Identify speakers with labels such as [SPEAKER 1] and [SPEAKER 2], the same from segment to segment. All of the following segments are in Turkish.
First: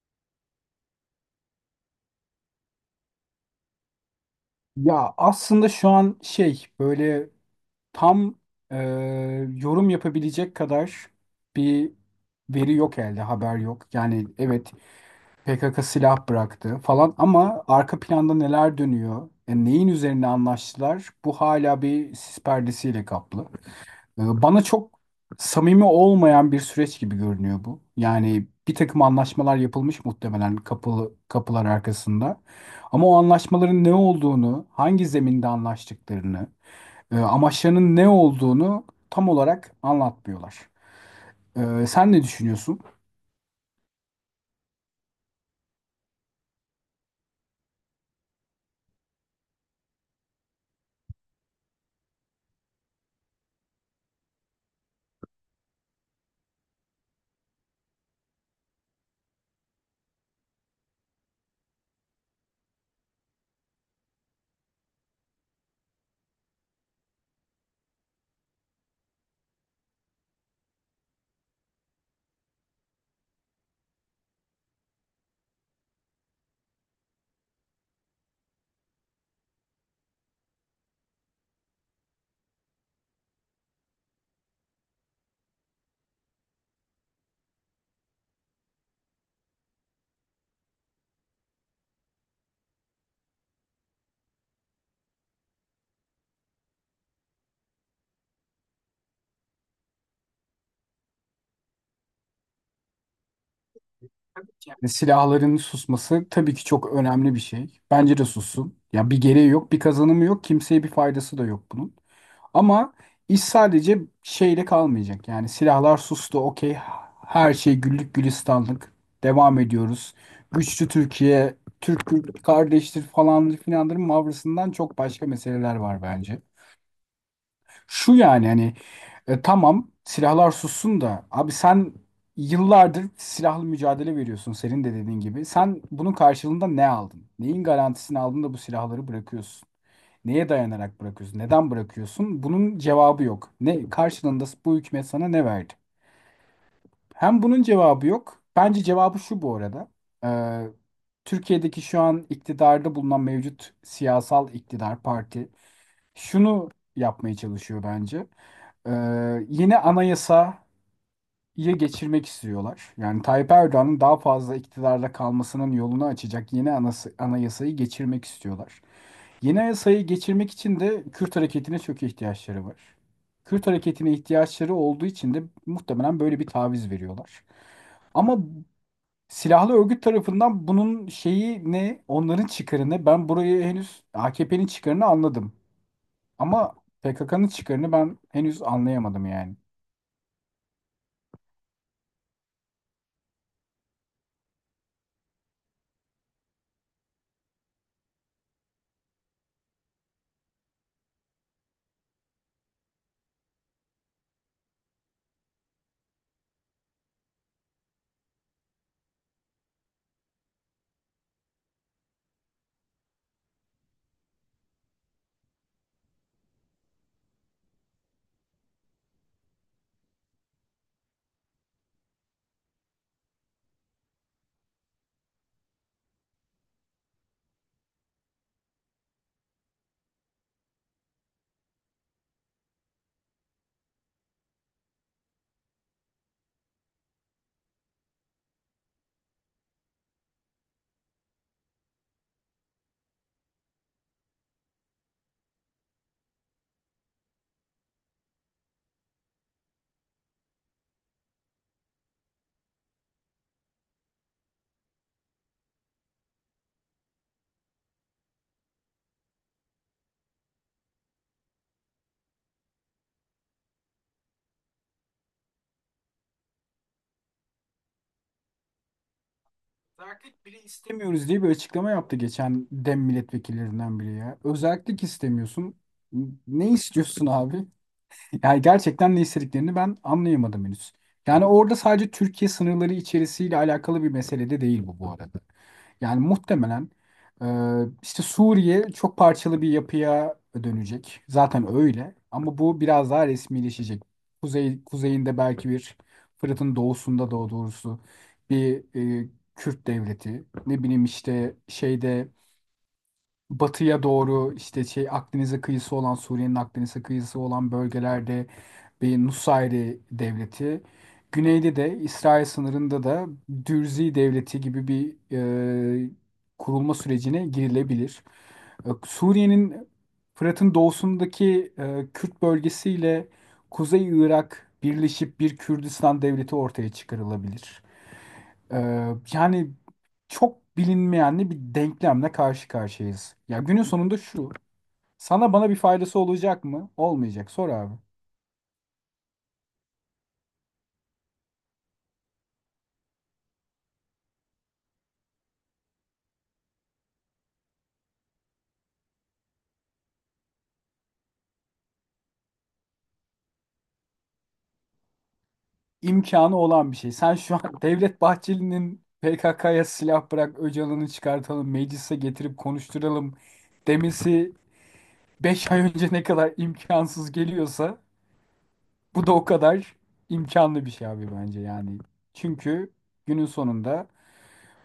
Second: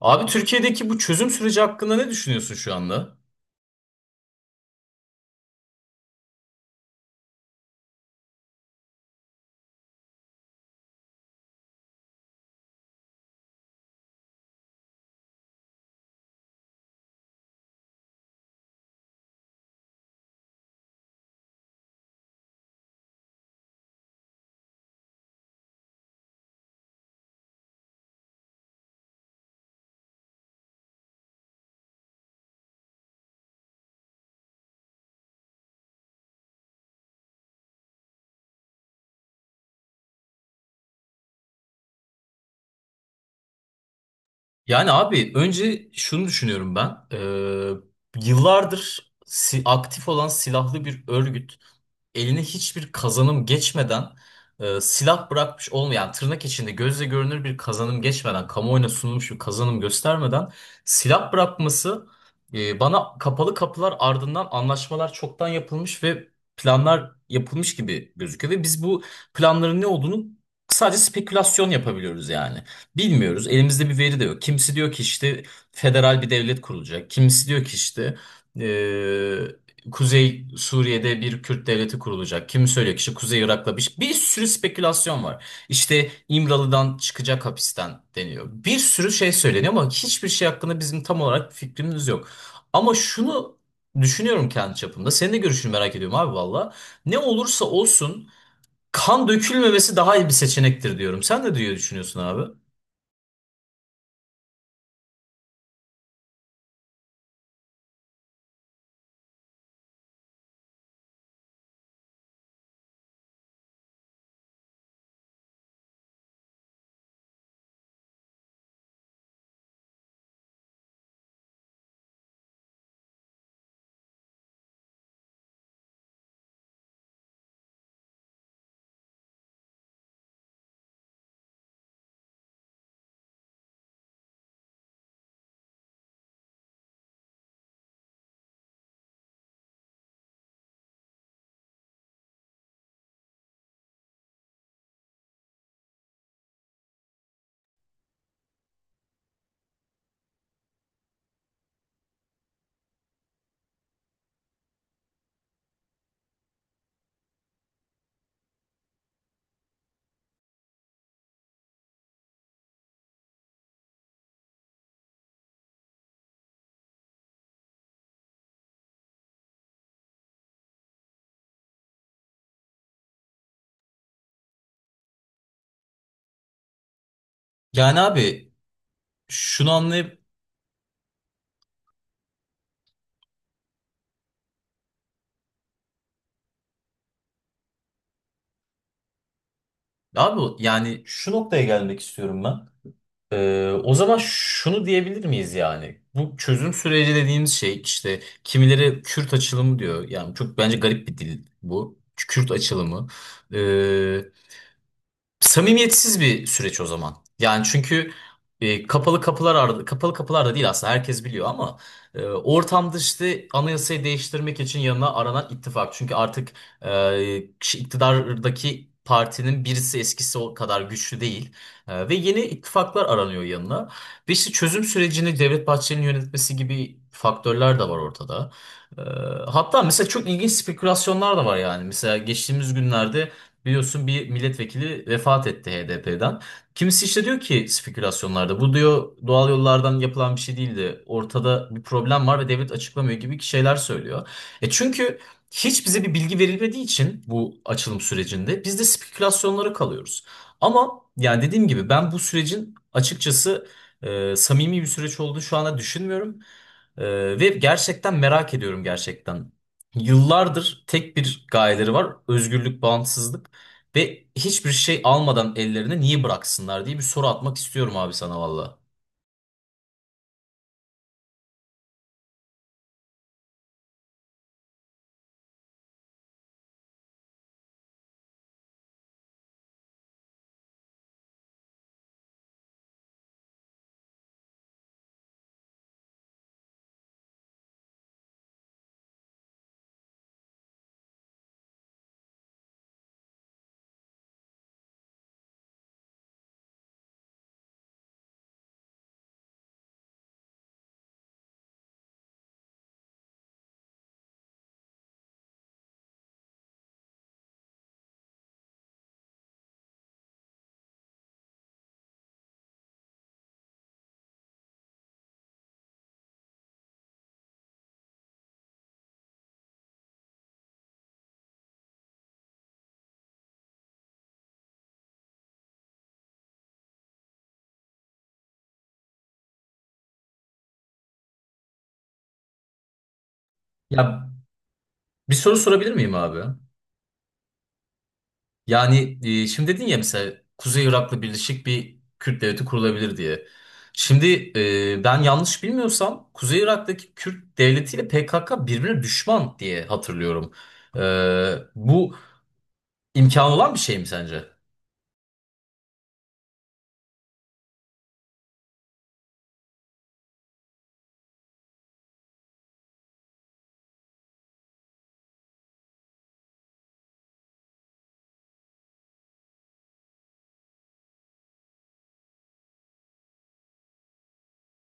[SPEAKER 1] Abi Türkiye'deki bu çözüm süreci hakkında ne düşünüyorsun şu anda?
[SPEAKER 2] Ya aslında şu an şey böyle tam e, yorum yapabilecek kadar bir veri yok elde, haber yok. Yani evet PKK silah bıraktı falan ama arka planda neler dönüyor, neyin üzerine anlaştılar bu hala bir sis perdesiyle kaplı. Bana çok samimi olmayan bir süreç gibi görünüyor bu. Yani bir takım anlaşmalar yapılmış muhtemelen kapılar arkasında. Ama o anlaşmaların ne olduğunu, hangi zeminde anlaştıklarını, amaçlarının ne olduğunu tam olarak anlatmıyorlar. Sen ne düşünüyorsun?
[SPEAKER 1] Yani abi önce şunu düşünüyorum ben. Yıllardır aktif olan silahlı bir örgüt eline hiçbir kazanım geçmeden silah bırakmış olmayan, yani tırnak içinde gözle görünür bir kazanım geçmeden, kamuoyuna sunulmuş bir kazanım göstermeden silah bırakması bana kapalı kapılar ardından anlaşmalar çoktan yapılmış ve planlar yapılmış gibi gözüküyor ve biz bu planların ne olduğunu sadece spekülasyon yapabiliyoruz yani. Bilmiyoruz. Elimizde bir veri de yok. Kimisi diyor ki işte federal bir devlet kurulacak. Kimisi diyor ki işte Kuzey Suriye'de bir Kürt devleti kurulacak. Kimi söylüyor ki işte Kuzey Irak'la bir, bir sürü spekülasyon var. İşte İmralı'dan çıkacak hapisten deniyor. Bir sürü şey söyleniyor ama hiçbir şey hakkında bizim tam olarak bir fikrimiz yok. Ama şunu düşünüyorum kendi çapımda. Senin de görüşünü merak ediyorum abi valla. Ne olursa olsun kan dökülmemesi daha iyi bir seçenektir diyorum. Sen de diye düşünüyorsun abi.
[SPEAKER 2] Yani silahların susması tabii ki çok önemli bir şey. Bence de sussun. Ya bir gereği yok, bir kazanımı yok, kimseye bir faydası da yok bunun. Ama iş sadece şeyle kalmayacak. Yani silahlar sustu, okey. Her şey güllük gülistanlık. Devam ediyoruz. Güçlü Türkiye, Türk kardeştir falan filanların mavrasından çok başka meseleler var bence. Şu yani hani tamam silahlar sussun da abi sen yıllardır silahlı mücadele veriyorsun senin de dediğin gibi. Sen bunun karşılığında ne aldın? Neyin garantisini aldın da bu silahları bırakıyorsun? Neye dayanarak bırakıyorsun? Neden bırakıyorsun? Bunun cevabı yok. Ne karşılığında bu hükümet sana ne verdi? Hem bunun cevabı yok. Bence cevabı şu bu arada. Ee, Türkiye'deki şu an iktidarda bulunan mevcut siyasal iktidar parti şunu yapmaya çalışıyor bence. Ee, Yine anayasayı geçirmek istiyorlar. Yani Tayyip Erdoğan'ın daha fazla iktidarda kalmasının yolunu açacak yeni anayasayı geçirmek istiyorlar. Yeni anayasayı geçirmek için de Kürt hareketine çok ihtiyaçları var. Kürt hareketine ihtiyaçları olduğu için de muhtemelen böyle bir taviz veriyorlar.
[SPEAKER 1] Yani
[SPEAKER 2] Ama
[SPEAKER 1] abi şunu
[SPEAKER 2] silahlı örgüt
[SPEAKER 1] anlayıp
[SPEAKER 2] tarafından bunun şeyi ne, onların çıkarı ne? Ben burayı henüz AKP'nin çıkarını anladım. Ama PKK'nın çıkarını ben henüz anlayamadım yani.
[SPEAKER 1] Abi yani şu noktaya gelmek istiyorum ben. O zaman şunu diyebilir miyiz yani? Bu çözüm süreci dediğimiz şey, işte kimileri Kürt açılımı diyor. Yani çok bence garip bir dil bu. Kürt açılımı. Ee, Samimiyetsiz bir süreç o zaman. Yani çünkü kapalı kapılar da değil aslında, herkes biliyor ama ortamda işte anayasayı değiştirmek için yanına aranan ittifak. Çünkü artık iktidardaki partinin birisi eskisi o kadar güçlü değil. Ve yeni ittifaklar aranıyor yanına. Ve işte çözüm sürecini Devlet Bahçeli'nin yönetmesi gibi faktörler de var ortada. E, Hatta mesela çok ilginç spekülasyonlar da var yani. Mesela geçtiğimiz günlerde biliyorsun bir milletvekili vefat etti HDP'den. Kimisi işte diyor ki spekülasyonlarda, bu diyor doğal yollardan yapılan bir şey değildi. Ortada bir problem var ve devlet açıklamıyor gibi şeyler söylüyor. Çünkü hiç bize bir bilgi verilmediği için bu açılım sürecinde biz de spekülasyonlara kalıyoruz. Ama yani dediğim gibi, ben bu sürecin açıkçası samimi bir süreç olduğunu şu anda düşünmüyorum. Ve gerçekten merak ediyorum, gerçekten. Yıllardır tek bir gayeleri var. Özgürlük, bağımsızlık. Ve hiçbir şey almadan ellerine niye bıraksınlar diye bir soru atmak istiyorum abi sana valla.
[SPEAKER 2] İstemiyoruz diye bir açıklama yaptı geçen DEM milletvekillerinden biri ya. Özellik istemiyorsun. Ne istiyorsun abi? Yani gerçekten ne istediklerini ben anlayamadım henüz. Yani orada sadece Türkiye sınırları içerisiyle alakalı bir mesele de değil bu bu arada. Yani muhtemelen e, işte Suriye çok parçalı bir yapıya dönecek. Zaten öyle ama bu biraz daha resmileşecek. Kuzeyinde belki bir Fırat'ın doğusunda da doğrusu bir e, Kürt devleti. Ne bileyim işte şeyde batıya doğru işte şey Akdeniz'e kıyısı olan Suriye'nin Akdeniz'e kıyısı olan bölgelerde bir Nusayri devleti. Güneyde de İsrail sınırında da Dürzi devleti gibi bir e, kurulma sürecine girilebilir. Suriye'nin Fırat'ın doğusundaki Kürt bölgesiyle Kuzey Irak birleşip bir Kürdistan devleti ortaya çıkarılabilir. Ee, Yani çok bilinmeyenli bir denklemle karşı karşıyayız. Ya günün sonunda
[SPEAKER 1] Ya
[SPEAKER 2] şu.
[SPEAKER 1] bir
[SPEAKER 2] Sana
[SPEAKER 1] soru
[SPEAKER 2] bana bir
[SPEAKER 1] sorabilir miyim
[SPEAKER 2] faydası
[SPEAKER 1] abi?
[SPEAKER 2] olacak mı? Olmayacak. Sor abi.
[SPEAKER 1] Yani şimdi dedin ya, mesela Kuzey Irak'la birleşik bir Kürt devleti kurulabilir diye. Şimdi ben yanlış bilmiyorsam Kuzey Irak'taki Kürt devletiyle PKK birbirine düşman diye hatırlıyorum. E, Bu imkan olan bir şey mi sence?
[SPEAKER 2] İmkanı olan bir şey. Sen şu an Devlet Bahçeli'nin PKK'ya silah bırak, Öcalan'ı çıkartalım, meclise getirip konuşturalım demesi 5 ay önce ne kadar imkansız geliyorsa bu da o kadar imkanlı bir şey abi bence yani. Çünkü günün sonunda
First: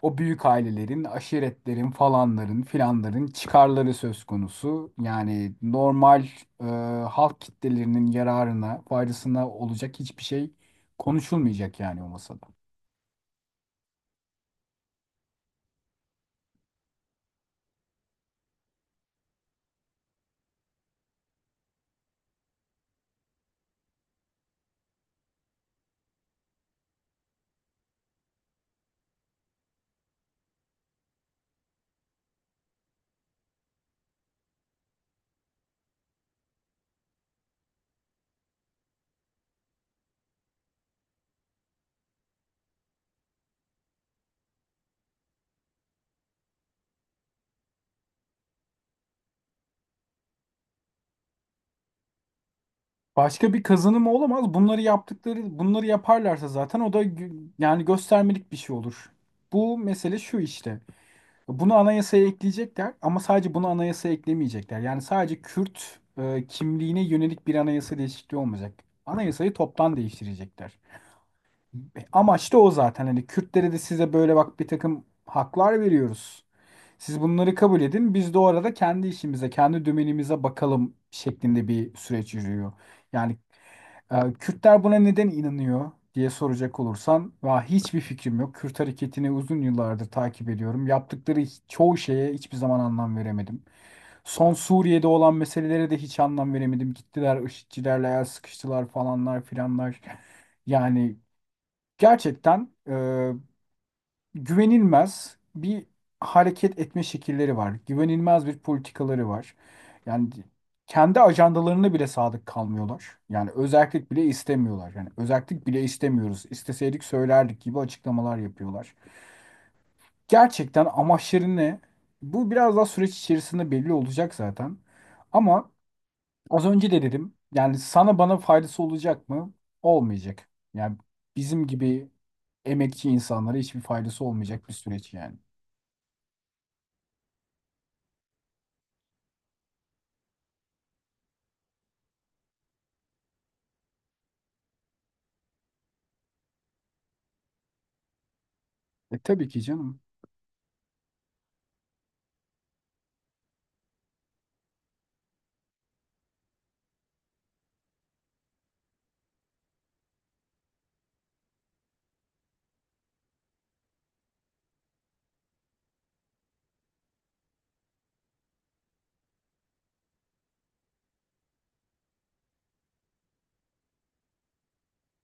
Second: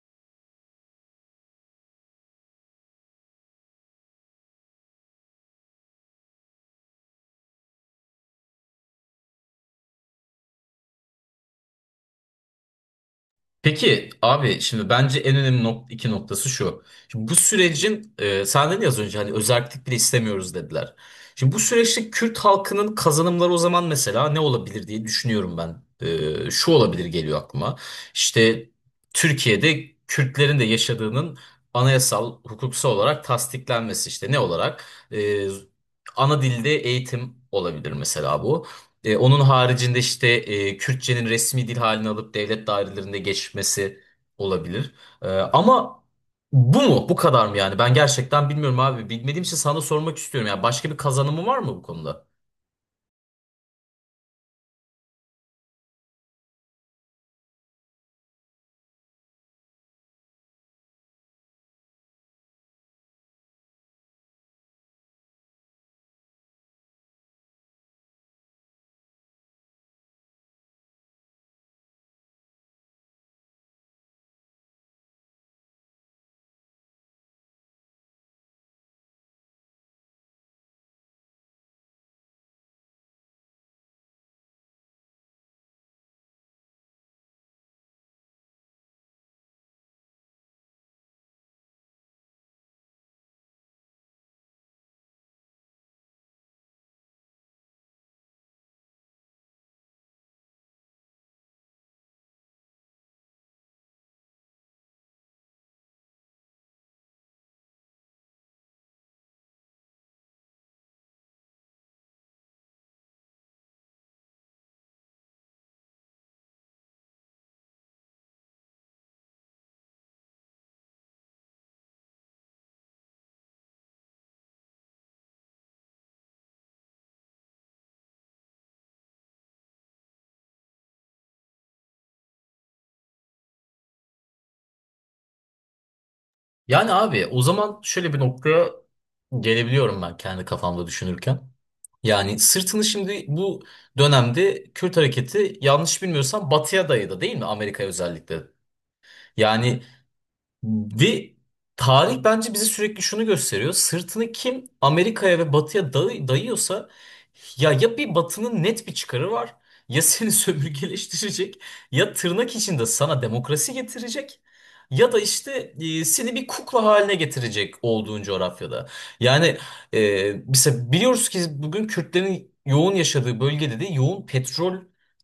[SPEAKER 2] o büyük ailelerin, aşiretlerin falanların filanların çıkarları söz konusu. Yani normal e, halk kitlelerinin yararına, faydasına olacak hiçbir şey konuşulmayacak yani o masada.
[SPEAKER 1] Peki abi şimdi bence en önemli iki noktası şu. Şimdi bu sürecin sen dedin ya az önce, hani özerklik bile istemiyoruz dediler. Şimdi bu süreçte Kürt halkının kazanımları o zaman mesela ne olabilir diye düşünüyorum ben. Şu olabilir geliyor aklıma. İşte Türkiye'de Kürtlerin de yaşadığının anayasal hukuksal olarak tasdiklenmesi, işte ne olarak? E, Ana dilde eğitim olabilir mesela bu. Onun haricinde işte Kürtçenin resmi dil halini alıp devlet dairelerinde geçmesi olabilir. Ama bu mu? Bu kadar mı yani? Ben gerçekten bilmiyorum abi. Bilmediğim için sana sormak istiyorum. Yani başka bir kazanımı var mı bu konuda?
[SPEAKER 2] Başka bir kazanımı olamaz. Bunları yaptıkları, bunları yaparlarsa zaten o da yani göstermelik bir şey olur. Bu mesele şu işte. Bunu anayasaya ekleyecekler ama sadece bunu anayasaya eklemeyecekler. Yani sadece Kürt kimliğine yönelik bir anayasa değişikliği olmayacak. Anayasayı toptan değiştirecekler. Amaç da o zaten. Hani Kürtlere de size böyle bak bir takım haklar veriyoruz. Siz bunları kabul edin. Biz de o arada kendi işimize, kendi dümenimize bakalım şeklinde bir süreç yürüyor. Yani Kürtler buna neden inanıyor diye soracak olursan, va hiçbir fikrim yok. Kürt hareketini uzun yıllardır takip ediyorum. Yaptıkları çoğu şeye hiçbir zaman anlam veremedim. Son Suriye'de olan meselelere de hiç anlam veremedim. Gittiler IŞİD'cilerle el sıkıştılar falanlar filanlar. Yani gerçekten güvenilmez bir hareket etme şekilleri var. Güvenilmez bir politikaları var. Yani kendi ajandalarına bile sadık kalmıyorlar. Yani özellik bile istemiyorlar. Yani özellik bile istemiyoruz. İsteseydik söylerdik gibi açıklamalar yapıyorlar. Gerçekten amaçları ne? Bu biraz daha süreç içerisinde belli olacak zaten. Ama az önce de dedim. Yani sana bana faydası olacak mı? Olmayacak. Yani bizim gibi emekçi insanlara hiçbir faydası olmayacak bir süreç yani.
[SPEAKER 1] Yani abi o zaman şöyle bir noktaya gelebiliyorum ben kendi kafamda düşünürken. Yani sırtını şimdi bu dönemde Kürt hareketi yanlış bilmiyorsam batıya dayadı, değil mi? Amerika'ya özellikle.
[SPEAKER 2] Tabii ki
[SPEAKER 1] Yani
[SPEAKER 2] canım.
[SPEAKER 1] Ve tarih bence bize sürekli şunu gösteriyor. Sırtını kim Amerika'ya ve Batı'ya dayıyorsa, ya ya bir Batı'nın net bir çıkarı var, ya seni sömürgeleştirecek, ya tırnak içinde sana demokrasi getirecek, ya da işte seni bir kukla haline getirecek olduğun coğrafyada. Yani mesela biliyoruz ki bugün Kürtlerin yoğun yaşadığı bölgede de yoğun petrol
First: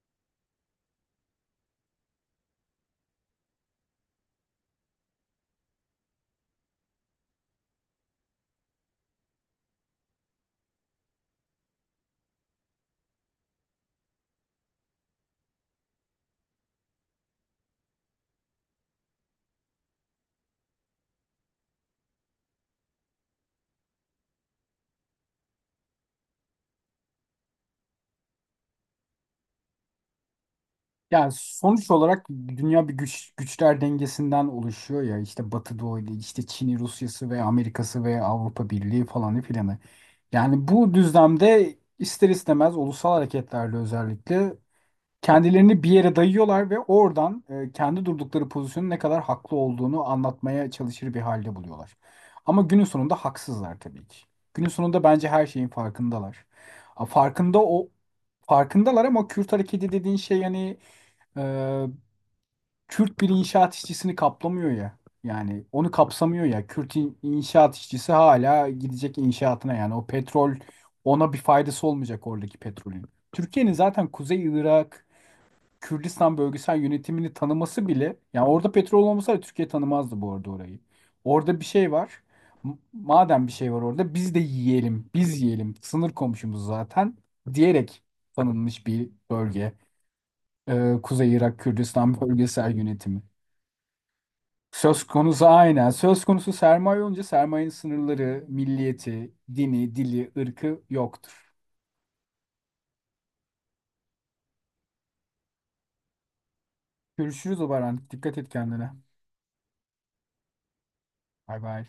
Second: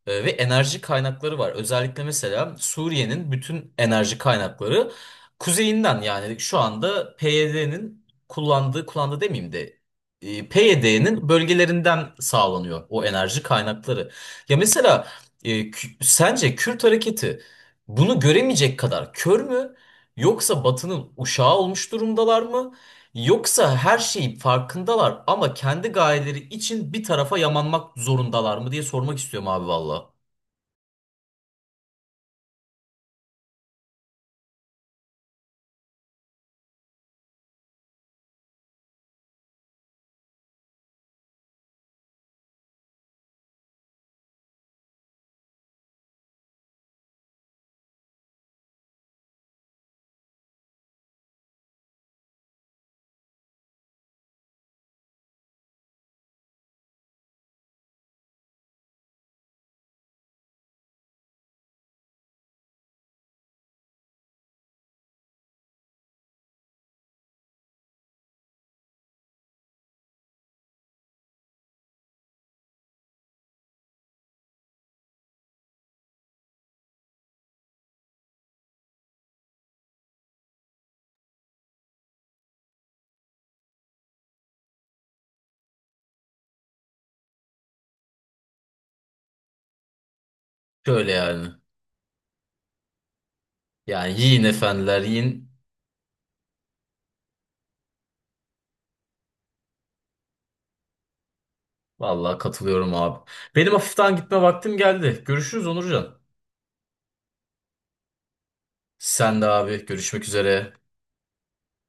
[SPEAKER 1] ve enerji kaynakları var. Özellikle mesela Suriye'nin bütün enerji kaynakları kuzeyinden, yani şu anda kullandığı demeyeyim de PYD'nin bölgelerinden sağlanıyor o enerji kaynakları. Ya mesela sence Kürt hareketi bunu göremeyecek kadar kör mü? Yoksa Batı'nın uşağı olmuş durumdalar mı? Yoksa her şeyin farkındalar ama kendi gayeleri için bir tarafa yamanmak zorundalar mı diye sormak istiyorum abi valla.
[SPEAKER 2] Yani sonuç olarak dünya bir güçler dengesinden oluşuyor ya işte Batı Doğu'yla işte Çin'i, Rusya'sı ve Amerika'sı ve Avrupa Birliği falanı filanı. Yani bu düzlemde ister istemez ulusal hareketlerle özellikle kendilerini bir yere dayıyorlar ve oradan kendi durdukları pozisyonun ne kadar haklı olduğunu anlatmaya çalışır bir halde buluyorlar. Ama günün sonunda haksızlar tabii ki. Günün sonunda bence her şeyin farkındalar. A, Farkında o Farkındalar ama Kürt hareketi dediğin şey yani e, Kürt bir inşaat işçisini kaplamıyor ya. Yani onu kapsamıyor ya. Kürt inşaat işçisi hala gidecek inşaatına yani o petrol ona bir faydası olmayacak oradaki petrolün. Türkiye'nin zaten Kuzey Irak Kürdistan bölgesel yönetimini tanıması bile yani orada petrol olmasa Türkiye tanımazdı bu arada orayı. Orada bir şey var. Madem bir şey var orada biz de yiyelim. Biz yiyelim. Sınır komşumuz zaten diyerek tanınmış bir bölge.
[SPEAKER 1] Şöyle
[SPEAKER 2] Kuzey
[SPEAKER 1] yani.
[SPEAKER 2] Irak Kürdistan bölgesel yönetimi.
[SPEAKER 1] Yani yiyin efendiler
[SPEAKER 2] Söz konusu
[SPEAKER 1] yiyin.
[SPEAKER 2] aynen. Söz konusu sermaye olunca sermayenin sınırları, milliyeti, dini, dili, ırkı yoktur.
[SPEAKER 1] Vallahi katılıyorum abi. Benim hafiften gitme vaktim geldi. Görüşürüz Onurcan.
[SPEAKER 2] Görüşürüz o Baran. Dikkat et kendine.
[SPEAKER 1] Sen de abi, görüşmek üzere.
[SPEAKER 2] Bay bay.